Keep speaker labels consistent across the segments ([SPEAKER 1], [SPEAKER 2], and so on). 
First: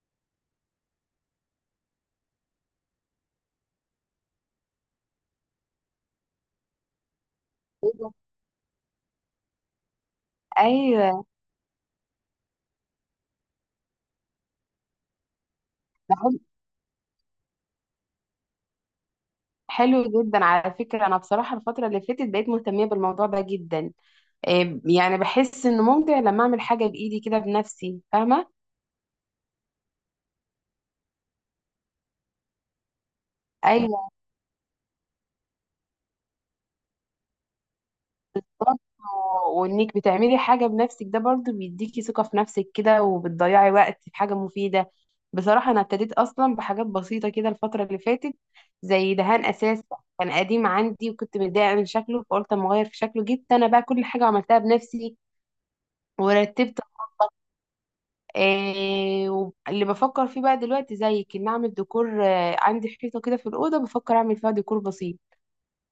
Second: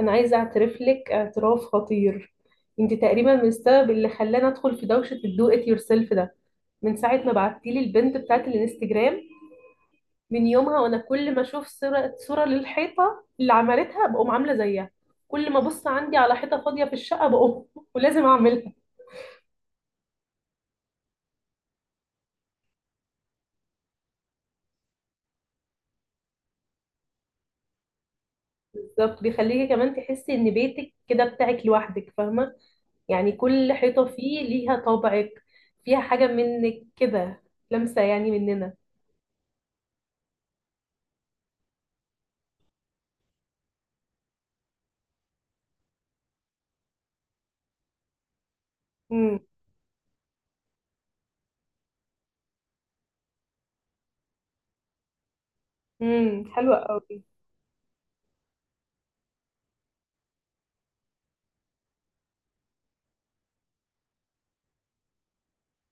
[SPEAKER 1] انا عايزه اعترف لك اعتراف خطير. انت تقريبا من السبب اللي خلاني ادخل في دوشه الدو ات يور سيلف ده، من ساعه ما بعتي لي
[SPEAKER 2] إيه ده؟
[SPEAKER 1] البنت بتاعت الانستجرام. من يومها وانا
[SPEAKER 2] ايوه،
[SPEAKER 1] كل ما اشوف صوره للحيطه اللي عملتها بقوم عامله زيها. كل ما ابص
[SPEAKER 2] ده
[SPEAKER 1] عندي على
[SPEAKER 2] حلو.
[SPEAKER 1] حيطه فاضيه في الشقه بقوم ولازم اعملها.
[SPEAKER 2] حلو جدا على فكره. انا بصراحه الفتره اللي فاتت بقيت مهتميه بالموضوع ده جدا. إيه يعني، بحس انه ممتع لما اعمل حاجه بايدي كده بنفسي، فاهمه.
[SPEAKER 1] بالظبط، بيخليكي كمان تحسي ان بيتك كده بتاعك لوحدك، فاهمه؟ يعني كل
[SPEAKER 2] ايوه،
[SPEAKER 1] حيطه فيه ليها طابعك، فيها حاجه منك كده، لمسه يعني مننا.
[SPEAKER 2] برضه. وانك بتعملي حاجه بنفسك ده برضه بيديكي ثقه في نفسك كده، وبتضيعي وقت في حاجه مفيده. بصراحه انا ابتديت اصلا بحاجات بسيطه كده الفتره اللي فاتت، زي
[SPEAKER 1] امم.
[SPEAKER 2] دهان اساس كان قديم عندي وكنت متضايقه من شكله، فقلت اما اغير في شكله. جبت انا بقى كل حاجه عملتها بنفسي
[SPEAKER 1] امم، حلوه
[SPEAKER 2] ورتبت.
[SPEAKER 1] قوي.
[SPEAKER 2] آه واللي بفكر فيه بقى دلوقتي زيك ان اعمل ديكور، عندي حيطه كده في الاوضه بفكر اعمل فيها ديكور بسيط.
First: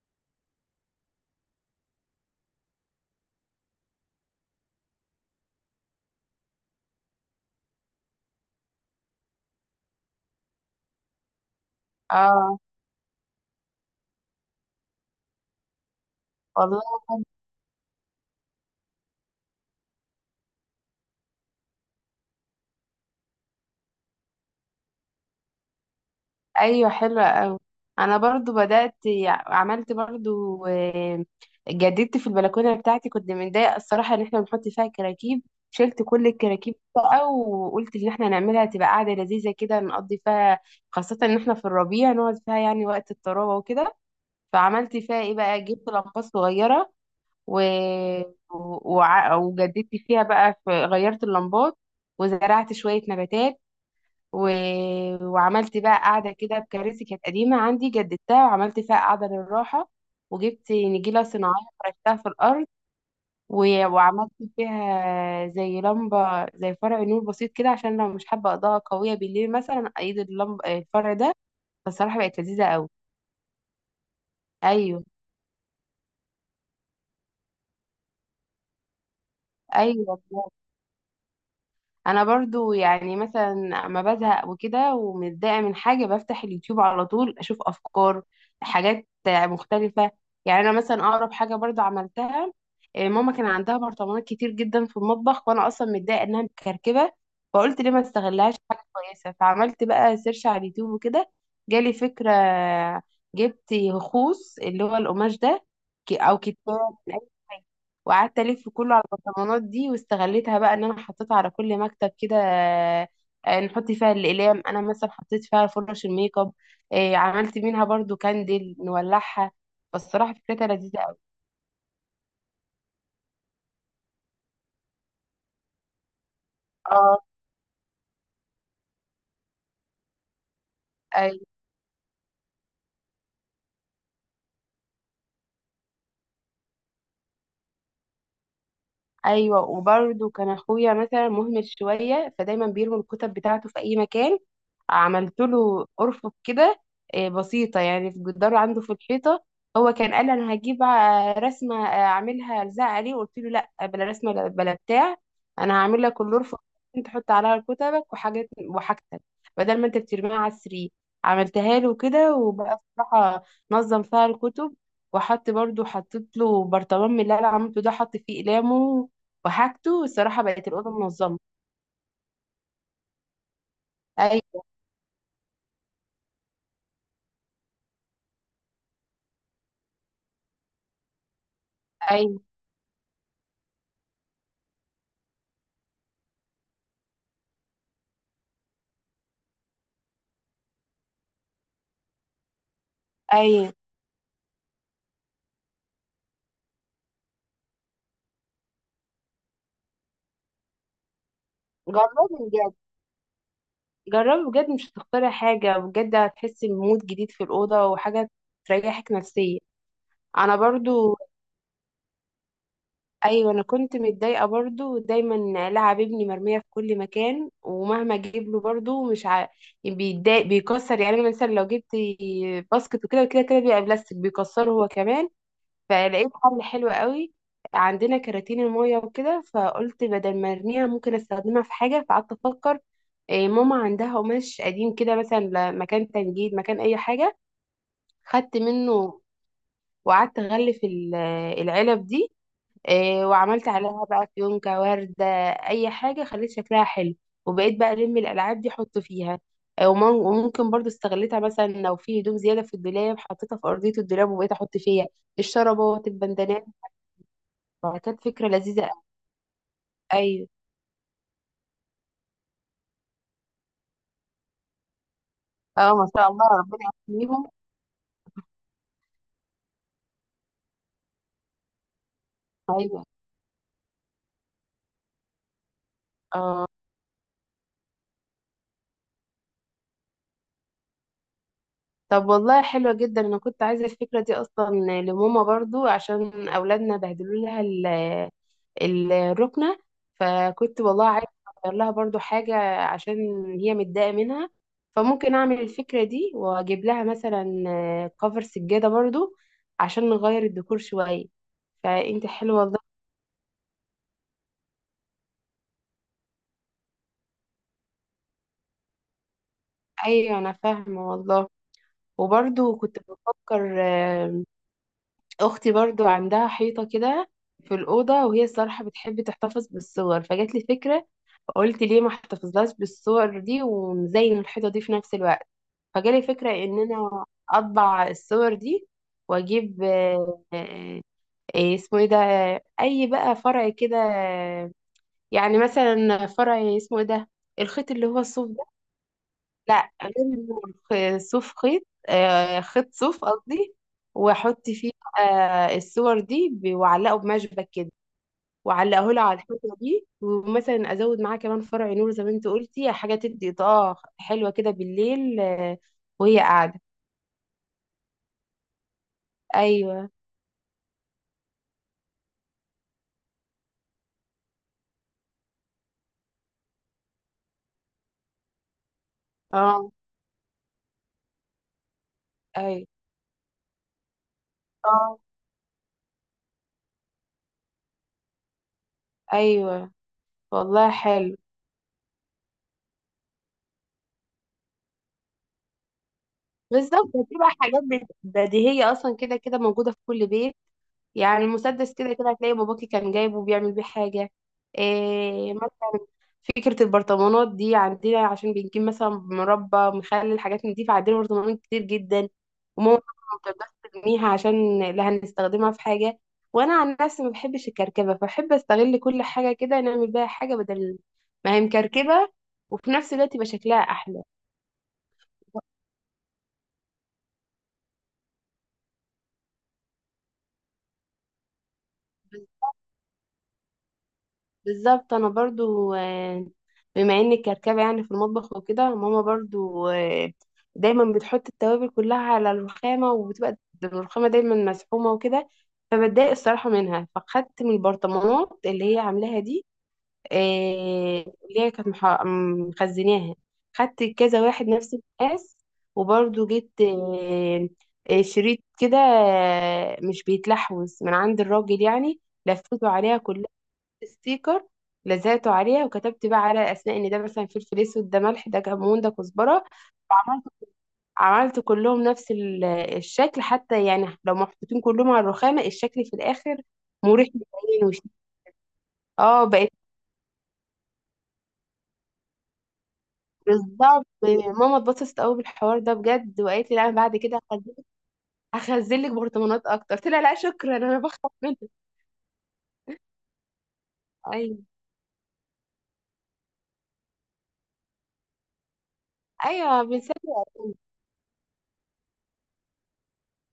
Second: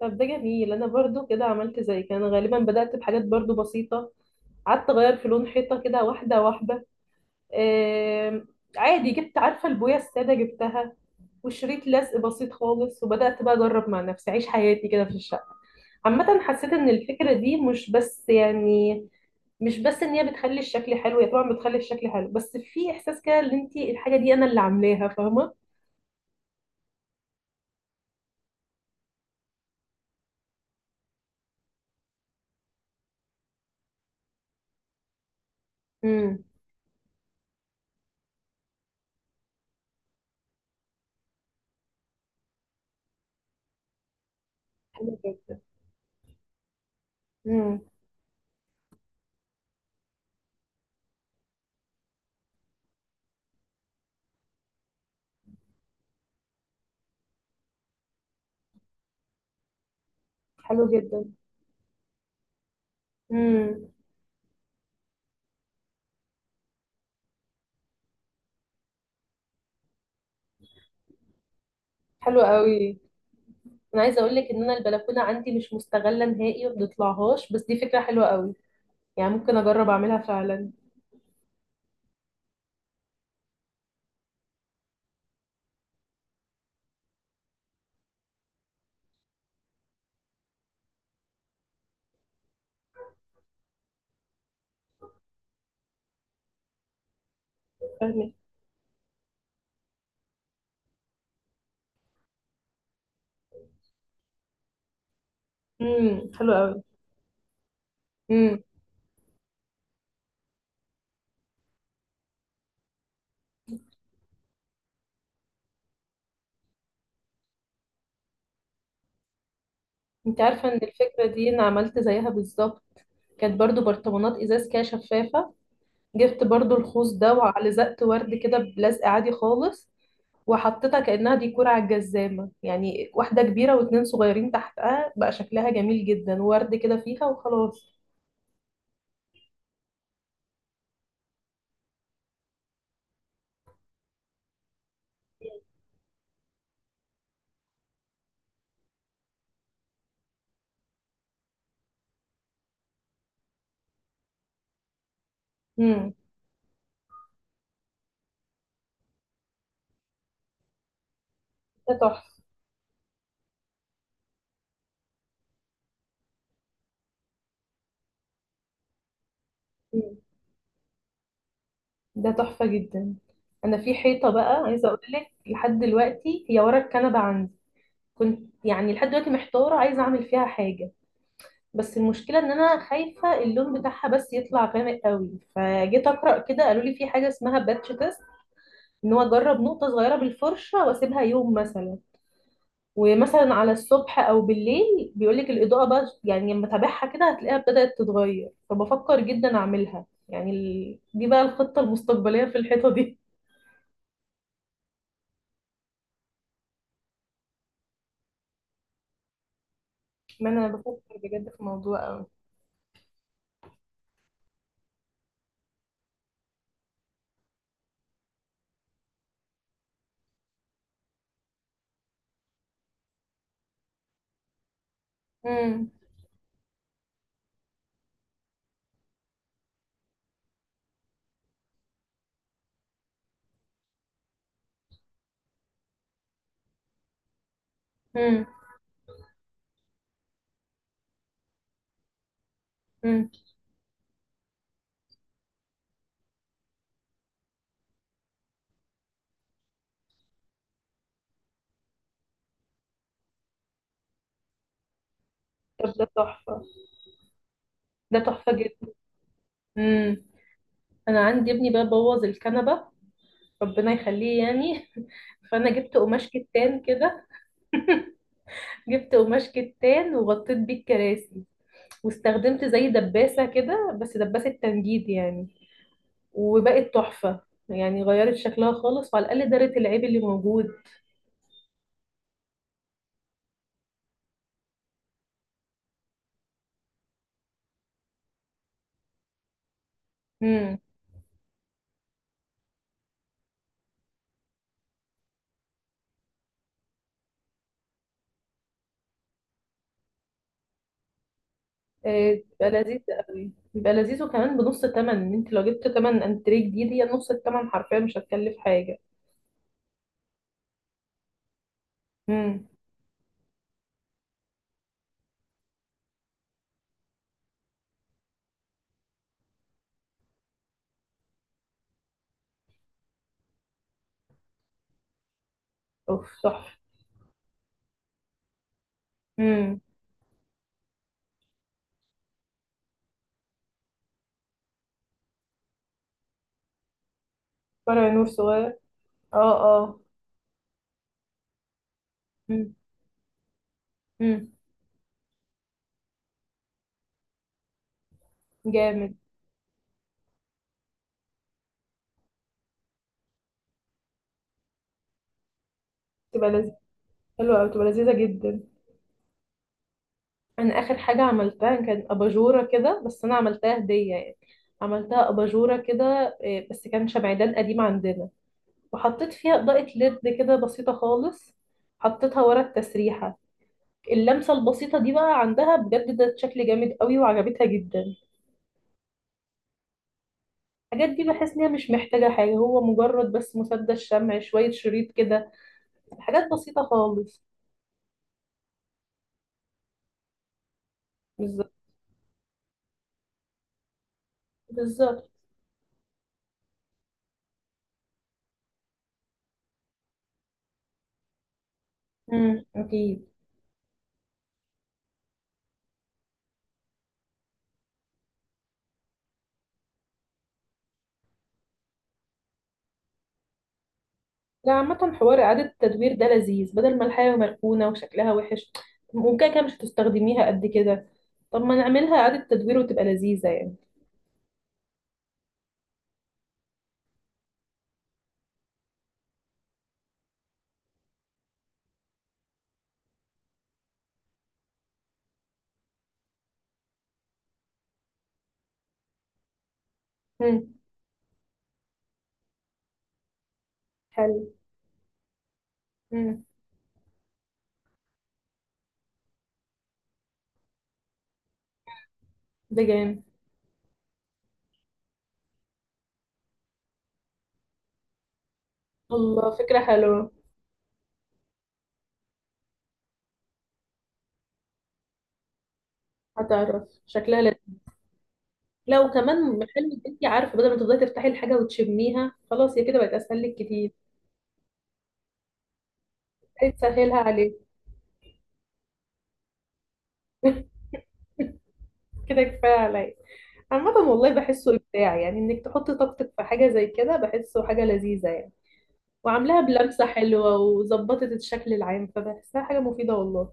[SPEAKER 1] طب ده جميل، انا برضو كده عملت زي كان غالبا بدأت بحاجات برضو بسيطة. قعدت اغير في لون حيطة كده واحدة واحدة. آم، عادي جبت عارفة البوية السادة جبتها، وشريط لزق بسيط
[SPEAKER 2] اه،
[SPEAKER 1] خالص، وبدأت بقى اجرب مع نفسي اعيش حياتي كده في الشقة. عامة حسيت
[SPEAKER 2] والله.
[SPEAKER 1] ان الفكرة دي مش بس يعني، مش بس ان هي بتخلي الشكل حلو، هي طبعا بتخلي الشكل حلو، بس في احساس كده ان انت الحاجة دي انا اللي عاملاها، فاهمة؟
[SPEAKER 2] ايوه حلوه قوي. انا برضو بدات، عملت برضو، جددت في البلكونه بتاعتي، كنت متضايقه الصراحه ان احنا بنحط فيها كراكيب. شلت كل
[SPEAKER 1] امم،
[SPEAKER 2] الكراكيب بقى وقلت ان احنا نعملها تبقى قاعده لذيذه كده نقضي فيها، خاصه ان احنا في الربيع نقعد فيها يعني وقت الطراوه وكده. فعملت
[SPEAKER 1] حلو
[SPEAKER 2] فيها ايه
[SPEAKER 1] جدا.
[SPEAKER 2] بقى؟ جبت لمبات صغيره و...
[SPEAKER 1] امم،
[SPEAKER 2] وجددت فيها بقى، غيرت اللمبات، وزرعت شوية نباتات، و... وعملت بقى قاعدة كده بكراسي كانت قديمة عندي جددتها وعملت فيها قاعدة للراحة، وجبت
[SPEAKER 1] حلو
[SPEAKER 2] نجيلة
[SPEAKER 1] جدا.
[SPEAKER 2] صناعية فرشتها في الأرض، و...
[SPEAKER 1] امم،
[SPEAKER 2] وعملت فيها زي لمبة، زي فرع نور بسيط كده، عشان لو مش حابة إضاءة قوية بالليل مثلا أيد اللمبة الفرع ده. فالصراحة
[SPEAKER 1] حلو
[SPEAKER 2] بقت لذيذة
[SPEAKER 1] قوي.
[SPEAKER 2] أوي.
[SPEAKER 1] انا عايزه اقول لك ان انا
[SPEAKER 2] أيوه.
[SPEAKER 1] البلكونه عندي مش مستغله نهائي وما بتطلعهاش، بس دي فكره حلوه قوي. يعني ممكن اجرب اعملها
[SPEAKER 2] أيوه
[SPEAKER 1] فعلا.
[SPEAKER 2] انا برضو يعني مثلا اما بزهق وكده ومتضايقه من حاجه بفتح اليوتيوب على طول اشوف افكار، حاجات مختلفه. يعني انا مثلا اقرب حاجه برضو عملتها، إيه، ماما كان عندها برطمانات كتير جدا في المطبخ وانا اصلا متضايقه انها مكركبه، فقلت ليه ما
[SPEAKER 1] فاهمه.
[SPEAKER 2] استغلهاش في حاجه كويسه. فعملت بقى سيرش على اليوتيوب وكده، جالي فكره. جبت خوص اللي هو القماش ده،
[SPEAKER 1] امم،
[SPEAKER 2] او
[SPEAKER 1] حلوه
[SPEAKER 2] كتان،
[SPEAKER 1] قوي.
[SPEAKER 2] وقعدت
[SPEAKER 1] امم.
[SPEAKER 2] الف كله على البرطمانات دي واستغليتها بقى ان انا حطيتها على كل مكتب كده. نحط فيها الاقلام، انا مثلا حطيت فيها فرش الميك اب. عملت منها برضو كاندل نولعها. فالصراحه
[SPEAKER 1] انت
[SPEAKER 2] فكرتها
[SPEAKER 1] عارفه ان
[SPEAKER 2] لذيذه قوي.
[SPEAKER 1] الفكره دي انا عملت زيها بالظبط؟ كانت برضو برطمانات ازاز كده شفافه، جبت برضو الخوص ده وعلزقت ورد كده بلزق عادي خالص، وحطيتها كانها
[SPEAKER 2] اه،
[SPEAKER 1] ديكور على الجزامه، يعني واحده كبيره واتنين صغيرين تحتها، بقى شكلها جميل جدا، ورد كده فيها وخلاص.
[SPEAKER 2] ايوه. وبرده كان اخويا مثلا مهمل شويه فدايما بيرمي الكتب بتاعته في اي مكان. عملت له ارفف كده، بسيطه، يعني في جدار عنده في الحيطه. هو كان قال انا هجيب رسمه، اعملها الزق عليه، قلت له لا بلا رسمه، بلا بتاع، انا هعمل
[SPEAKER 1] امم.
[SPEAKER 2] لك الارفف، انت تحط عليها كتبك وحاجات وحاجتك، بدل ما انت بترميها على السرير. عملتها
[SPEAKER 1] ده
[SPEAKER 2] له
[SPEAKER 1] تحفه.
[SPEAKER 2] كده وبقى بصراحه نظم فيها الكتب، وحط برضو، حطيت له برطمان من اللي انا عملته ده، حط فيه اقلامه وحاجته. الصراحة بقت الأوضة منظمة.
[SPEAKER 1] ده تحفة جدا. انا في حيطة
[SPEAKER 2] أي.
[SPEAKER 1] بقى عايزة اقول لك، لحد دلوقتي هي ورا الكنبة عندي. كنت يعني لحد دلوقتي محتارة عايزة اعمل فيها حاجة، بس المشكلة
[SPEAKER 2] أي.
[SPEAKER 1] ان انا خايفة اللون بتاعها بس يطلع غامق قوي. فجيت اقرأ كده قالوا لي في حاجة اسمها باتش تيست، ان هو اجرب نقطة صغيرة بالفرشة واسيبها يوم مثلا، ومثلا على
[SPEAKER 2] أي،
[SPEAKER 1] الصبح او بالليل بيقول لك الإضاءة بقى، يعني لما تابعها كده هتلاقيها بدأت تتغير. فبفكر جدا اعملها، يعني دي بقى الخطة
[SPEAKER 2] جربي
[SPEAKER 1] المستقبلية في
[SPEAKER 2] بجد،
[SPEAKER 1] الحيطة دي.
[SPEAKER 2] جربي بجد، مش هتختاري حاجة بجد، هتحسي بمود جديد في الأوضة وحاجة تريحك نفسيا.
[SPEAKER 1] ما
[SPEAKER 2] أنا
[SPEAKER 1] انا بفكر
[SPEAKER 2] برضو،
[SPEAKER 1] بجد في موضوع قوي.
[SPEAKER 2] أيوة، أنا كنت متضايقة برضو، دايما لعب ابني مرمية في كل مكان، ومهما أجيب له برضو مش بيتضايق بيكسر. يعني أنا مثلا لو جبت باسكت وكده وكده كده بيبقى بلاستيك بيكسره هو كمان.
[SPEAKER 1] امم.
[SPEAKER 2] فلقيت حل حلو قوي، عندنا كراتين المية وكده، فقلت بدل ما ارميها ممكن استخدمها في حاجة. فقعدت افكر، إيه، ماما عندها قماش قديم كده، مثلا مكان تنجيد، مكان اي حاجة،
[SPEAKER 1] امم.
[SPEAKER 2] خدت منه وقعدت اغلف العلب دي، إيه،
[SPEAKER 1] امم.
[SPEAKER 2] وعملت عليها بقى فيونكة وردة، اي حاجة خليت شكلها حلو. وبقيت بقى الالعاب دي احط فيها، إيه ومم- وممكن برضو استغلتها مثلا لو في هدوم زيادة في الدولاب حطيتها في ارضية الدولاب وبقيت احط فيها
[SPEAKER 1] طب ده
[SPEAKER 2] الشرابات
[SPEAKER 1] تحفه.
[SPEAKER 2] البندانات.
[SPEAKER 1] ده
[SPEAKER 2] فكانت فكرة
[SPEAKER 1] تحفه
[SPEAKER 2] لذيذة
[SPEAKER 1] جدا.
[SPEAKER 2] أوي.
[SPEAKER 1] امم.
[SPEAKER 2] أيوة.
[SPEAKER 1] انا عندي ابني بقى بوظ الكنبه، ربنا يخليه يعني فانا
[SPEAKER 2] اه،
[SPEAKER 1] جبت
[SPEAKER 2] ما
[SPEAKER 1] قماش
[SPEAKER 2] شاء الله،
[SPEAKER 1] كتان
[SPEAKER 2] ربنا
[SPEAKER 1] كده.
[SPEAKER 2] يحميهم.
[SPEAKER 1] جبت قماش كتان وغطيت بيه الكراسي، واستخدمت زي
[SPEAKER 2] أيوة.
[SPEAKER 1] دباسه كده، بس دباسه تنجيد يعني.
[SPEAKER 2] اه،
[SPEAKER 1] وبقت تحفه، يعني غيرت شكلها خالص وعلى الاقل دارت العيب اللي موجود.
[SPEAKER 2] طب والله حلوة جدا، أنا كنت عايزة الفكرة دي أصلا لماما برضو عشان أولادنا بهدلوا لها الركنة. فكنت والله عايزة أغير لها برضو حاجة، عشان هي متضايقة منها. فممكن أعمل الفكرة دي وأجيب لها مثلا كفر سجادة برضو عشان نغير الديكور شوية. فأنت
[SPEAKER 1] آه،
[SPEAKER 2] حلوة
[SPEAKER 1] بيبقى
[SPEAKER 2] والله.
[SPEAKER 1] لذيذ قوي، بيبقى لذيذ، وكمان بنص الثمن، ان انت لو جبت ثمن انتريه جديد هي نص الثمن حرفيا، مش هتكلف حاجه.
[SPEAKER 2] أيوة، أنا فاهمة والله.
[SPEAKER 1] امم.
[SPEAKER 2] وبرضو كنت بفكر، اختي برضو عندها حيطه كده في الاوضه، وهي الصراحه بتحب تحتفظ بالصور، فجات لي فكره، قلت ليه ما احتفظلهاش بالصور دي ومزين الحيطه دي في نفس الوقت. فجالي
[SPEAKER 1] اوف
[SPEAKER 2] فكره
[SPEAKER 1] صح.
[SPEAKER 2] ان انا اطبع الصور دي
[SPEAKER 1] امم.
[SPEAKER 2] واجيب اسمه ايه ده، اي بقى فرع كده، يعني مثلا فرع اسمه ايه ده، الخيط اللي
[SPEAKER 1] فرع
[SPEAKER 2] هو
[SPEAKER 1] نور
[SPEAKER 2] الصوف ده،
[SPEAKER 1] صغير. اه
[SPEAKER 2] لا
[SPEAKER 1] اه.
[SPEAKER 2] غير، صوف خيط،
[SPEAKER 1] امم.
[SPEAKER 2] خيط صوف قصدي.
[SPEAKER 1] امم.
[SPEAKER 2] واحط فيه بقى الصور دي، واعلقه بمشبك كده، واعلقه
[SPEAKER 1] جامد.
[SPEAKER 2] له على الحيطه دي، ومثلا ازود معاه كمان فرع نور زي ما انت قلتي، حاجه تدي اضاءه حلوه كده بالليل. وهي
[SPEAKER 1] تبقى لذيذ.
[SPEAKER 2] قاعده.
[SPEAKER 1] حلوه قوي، تبقى لذيذه جدا.
[SPEAKER 2] ايوه.
[SPEAKER 1] انا اخر حاجه عملتها كان اباجوره كده، بس انا عملتها هديه يعني. عملتها اباجوره كده، آه، بس كان شمعدان قديم عندنا، وحطيت فيها اضاءه
[SPEAKER 2] اه.
[SPEAKER 1] ليد كده بسيطه خالص. حطيتها ورا
[SPEAKER 2] ايوه.
[SPEAKER 1] التسريحه. اللمسة البسيطة دي
[SPEAKER 2] اه.
[SPEAKER 1] بقى عندها بجد، ده شكل جامد قوي وعجبتها جدا.
[SPEAKER 2] ايوه والله،
[SPEAKER 1] الحاجات دي
[SPEAKER 2] حلو.
[SPEAKER 1] بحس ان هي مش محتاجة حاجة، هو مجرد بس مسدس شمع، شوية شريط كده، حاجات بسيطة
[SPEAKER 2] بالظبط
[SPEAKER 1] خالص.
[SPEAKER 2] بتبقى حاجات بديهية أصلا كده كده موجودة في كل بيت، يعني
[SPEAKER 1] بالظبط.
[SPEAKER 2] المسدس كده كده هتلاقي باباكي كان جايبه بيعمل بيه حاجة.
[SPEAKER 1] بالظبط.
[SPEAKER 2] إيه مثلا فكرة البرطمانات دي عندنا عشان بنجيب مثلا مربى، مخلل، حاجات من دي، فعندنا برطمانات كتير جدا.
[SPEAKER 1] امم،
[SPEAKER 2] وماما طبعاً
[SPEAKER 1] اكيد.
[SPEAKER 2] ما بتقدرش ترميها عشان لا، هنستخدمها في حاجة. وأنا عن نفسي ما بحبش الكركبة، فبحب أستغل كل حاجة كده، نعمل بيها حاجة بدل ما هي مكركبة، وفي نفس الوقت يبقى شكلها أحلى.
[SPEAKER 1] لا عامة، حوار إعادة التدوير ده لذيذ، بدل ما الحاجة مركونة وشكلها وحش، ممكن كده مش هتستخدميها قد كده، طب ما نعملها إعادة تدوير وتبقى لذيذة يعني.
[SPEAKER 2] بالظبط. انا برضو، بما انك كركبه يعني في المطبخ وكده، ماما برضو دايما بتحط التوابل كلها على الرخامه، وبتبقى الرخامه دايما مسحومه وكده، فبتضايق الصراحه منها. فخدت من البرطمانات اللي هي عاملاها دي،
[SPEAKER 1] امم.
[SPEAKER 2] اللي هي كانت مخزناها. خدت كذا
[SPEAKER 1] حلو.
[SPEAKER 2] واحد نفس المقاس.
[SPEAKER 1] امم.
[SPEAKER 2] وبرضو جبت شريط كده، مش بيتلحوز من عند الراجل، يعني
[SPEAKER 1] ده
[SPEAKER 2] لفيته عليها
[SPEAKER 1] جامد.
[SPEAKER 2] كلها، ستيكر، لزقته عليها. وكتبت بقى على الاسماء ان ده مثلا فلفل اسود، ده ملح، ده كمون، ده
[SPEAKER 1] الله،
[SPEAKER 2] كزبره.
[SPEAKER 1] فكرة حلوة.
[SPEAKER 2] عملت عملت كلهم نفس الشكل، حتى يعني لو محطوطين كلهم على الرخامه الشكل في الاخر
[SPEAKER 1] هتعرف
[SPEAKER 2] مريح
[SPEAKER 1] شكلها.
[SPEAKER 2] للعين وشي.
[SPEAKER 1] لا،
[SPEAKER 2] اه،
[SPEAKER 1] وكمان
[SPEAKER 2] بقت،
[SPEAKER 1] محل، انت عارفه؟ بدل ما تفضلي تفتحي الحاجه وتشميها، خلاص هي كده بقت اسهل لك كتير.
[SPEAKER 2] بالظبط. ماما اتبسطت قوي بالحوار ده بجد، وقالت لي لا انا بعد
[SPEAKER 1] تسهلها
[SPEAKER 2] كده
[SPEAKER 1] عليك.
[SPEAKER 2] هخزن لك برطمانات اكتر، قلت لها لا شكرا انا بخاف منك.
[SPEAKER 1] كده كفايه عليا. عامة والله
[SPEAKER 2] ايوه.
[SPEAKER 1] بحسه إبداع، يعني إنك تحطي طاقتك في حاجة زي كده بحسه حاجة لذيذة يعني. وعاملاها
[SPEAKER 2] ايوه
[SPEAKER 1] بلمسة
[SPEAKER 2] بنسلي.
[SPEAKER 1] حلوة وظبطت الشكل العام، فبحسها حاجة مفيدة والله.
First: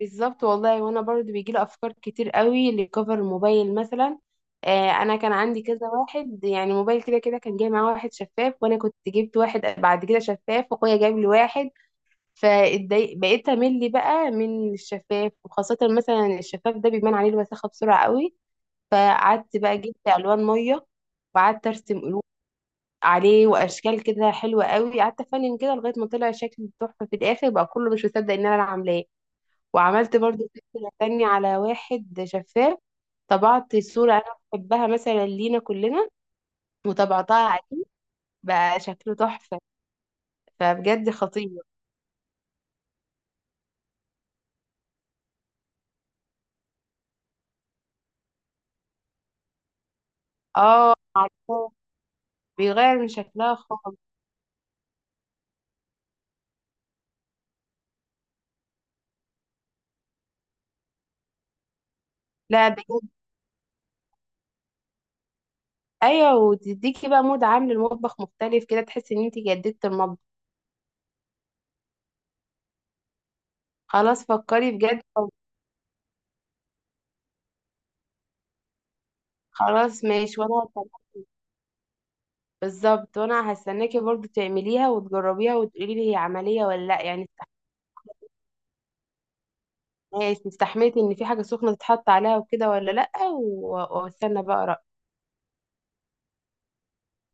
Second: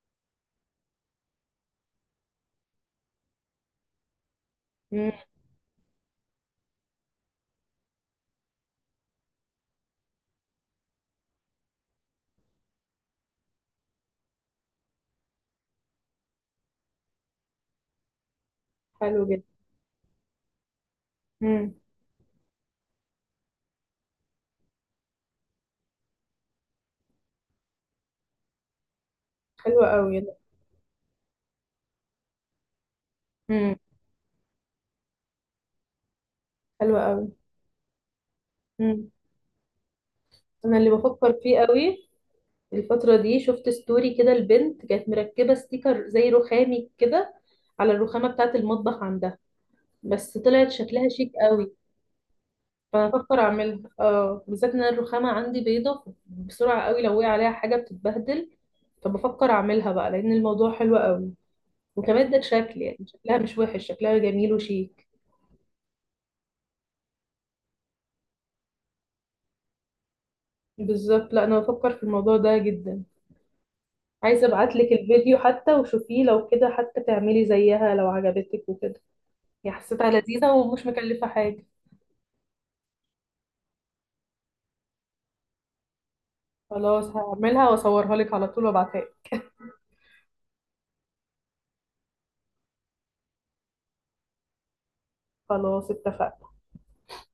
[SPEAKER 2] بالظبط والله. وانا برضو بيجيلي افكار كتير قوي لكفر الموبايل مثلا.
[SPEAKER 1] امم،
[SPEAKER 2] انا كان عندي كذا واحد يعني موبايل، كده كده كان جاي معاه واحد شفاف، وانا كنت جبت واحد بعد كده شفاف، واخويا جاب لي واحد، فاتضايق بقيت امل بقى من الشفاف، وخاصه مثلا الشفاف ده بيبان عليه الوساخه بسرعه قوي.
[SPEAKER 1] حلو جدا.
[SPEAKER 2] فقعدت بقى، جبت الوان ميه وقعدت
[SPEAKER 1] امم،
[SPEAKER 2] ارسم قلوب عليه واشكال كده حلوه قوي، قعدت افنن كده لغايه ما طلع شكل تحفه في الاخر، بقى كله مش مصدق ان انا اللي عاملاه.
[SPEAKER 1] حلوة
[SPEAKER 2] وعملت
[SPEAKER 1] قوي ده.
[SPEAKER 2] برضو فكرة تانية على واحد شفاف،
[SPEAKER 1] امم،
[SPEAKER 2] طبعت صورة أنا بحبها مثلا لينا كلنا
[SPEAKER 1] حلوة قوي.
[SPEAKER 2] وطبعتها عليه، بقى
[SPEAKER 1] امم.
[SPEAKER 2] شكله تحفة.
[SPEAKER 1] أنا اللي
[SPEAKER 2] فبجد
[SPEAKER 1] بفكر
[SPEAKER 2] خطير.
[SPEAKER 1] فيه قوي الفترة دي، شفت ستوري كده البنت كانت مركبة ستيكر زي رخامي كده على الرخامة بتاعة المطبخ عندها، بس طلعت
[SPEAKER 2] اه
[SPEAKER 1] شكلها شيك قوي.
[SPEAKER 2] عارفاه، بيغير من
[SPEAKER 1] فانا بفكر
[SPEAKER 2] شكلها
[SPEAKER 1] اعملها،
[SPEAKER 2] خالص.
[SPEAKER 1] اه بالذات ان أنا الرخامة عندي بيضة بسرعة قوي، لو وقع عليها حاجة بتتبهدل. فبفكر اعملها بقى لان الموضوع حلو قوي، وكمان ده
[SPEAKER 2] لا
[SPEAKER 1] شكل، يعني
[SPEAKER 2] بجد،
[SPEAKER 1] شكلها مش وحش، شكلها جميل وشيك.
[SPEAKER 2] ايوه، وتديكي بقى مود عام للمطبخ مختلف كده، تحسي ان انت جددت المطبخ.
[SPEAKER 1] بالظبط. لا انا بفكر في الموضوع ده جدا.
[SPEAKER 2] خلاص
[SPEAKER 1] عايزة
[SPEAKER 2] فكري
[SPEAKER 1] ابعتلك
[SPEAKER 2] بجد.
[SPEAKER 1] الفيديو حتى وشوفيه لو كده، حتى تعملي زيها لو عجبتك وكده. هي
[SPEAKER 2] خلاص
[SPEAKER 1] حسيتها
[SPEAKER 2] ماشي
[SPEAKER 1] لذيذة
[SPEAKER 2] وانا
[SPEAKER 1] ومش مكلفة حاجة.
[SPEAKER 2] بالظبط وانا هستناكي برضو تعمليها وتجربيها وتقولي لي هي عملية ولا لا
[SPEAKER 1] خلاص
[SPEAKER 2] يعني.
[SPEAKER 1] هعملها واصورها لك على طول وابعتها لك.
[SPEAKER 2] ماشي، استحميتي ان في حاجة سخنة تتحط عليها وكده ولا لأ، واستنى بقى رأيك.
[SPEAKER 1] خلاص اتفقنا.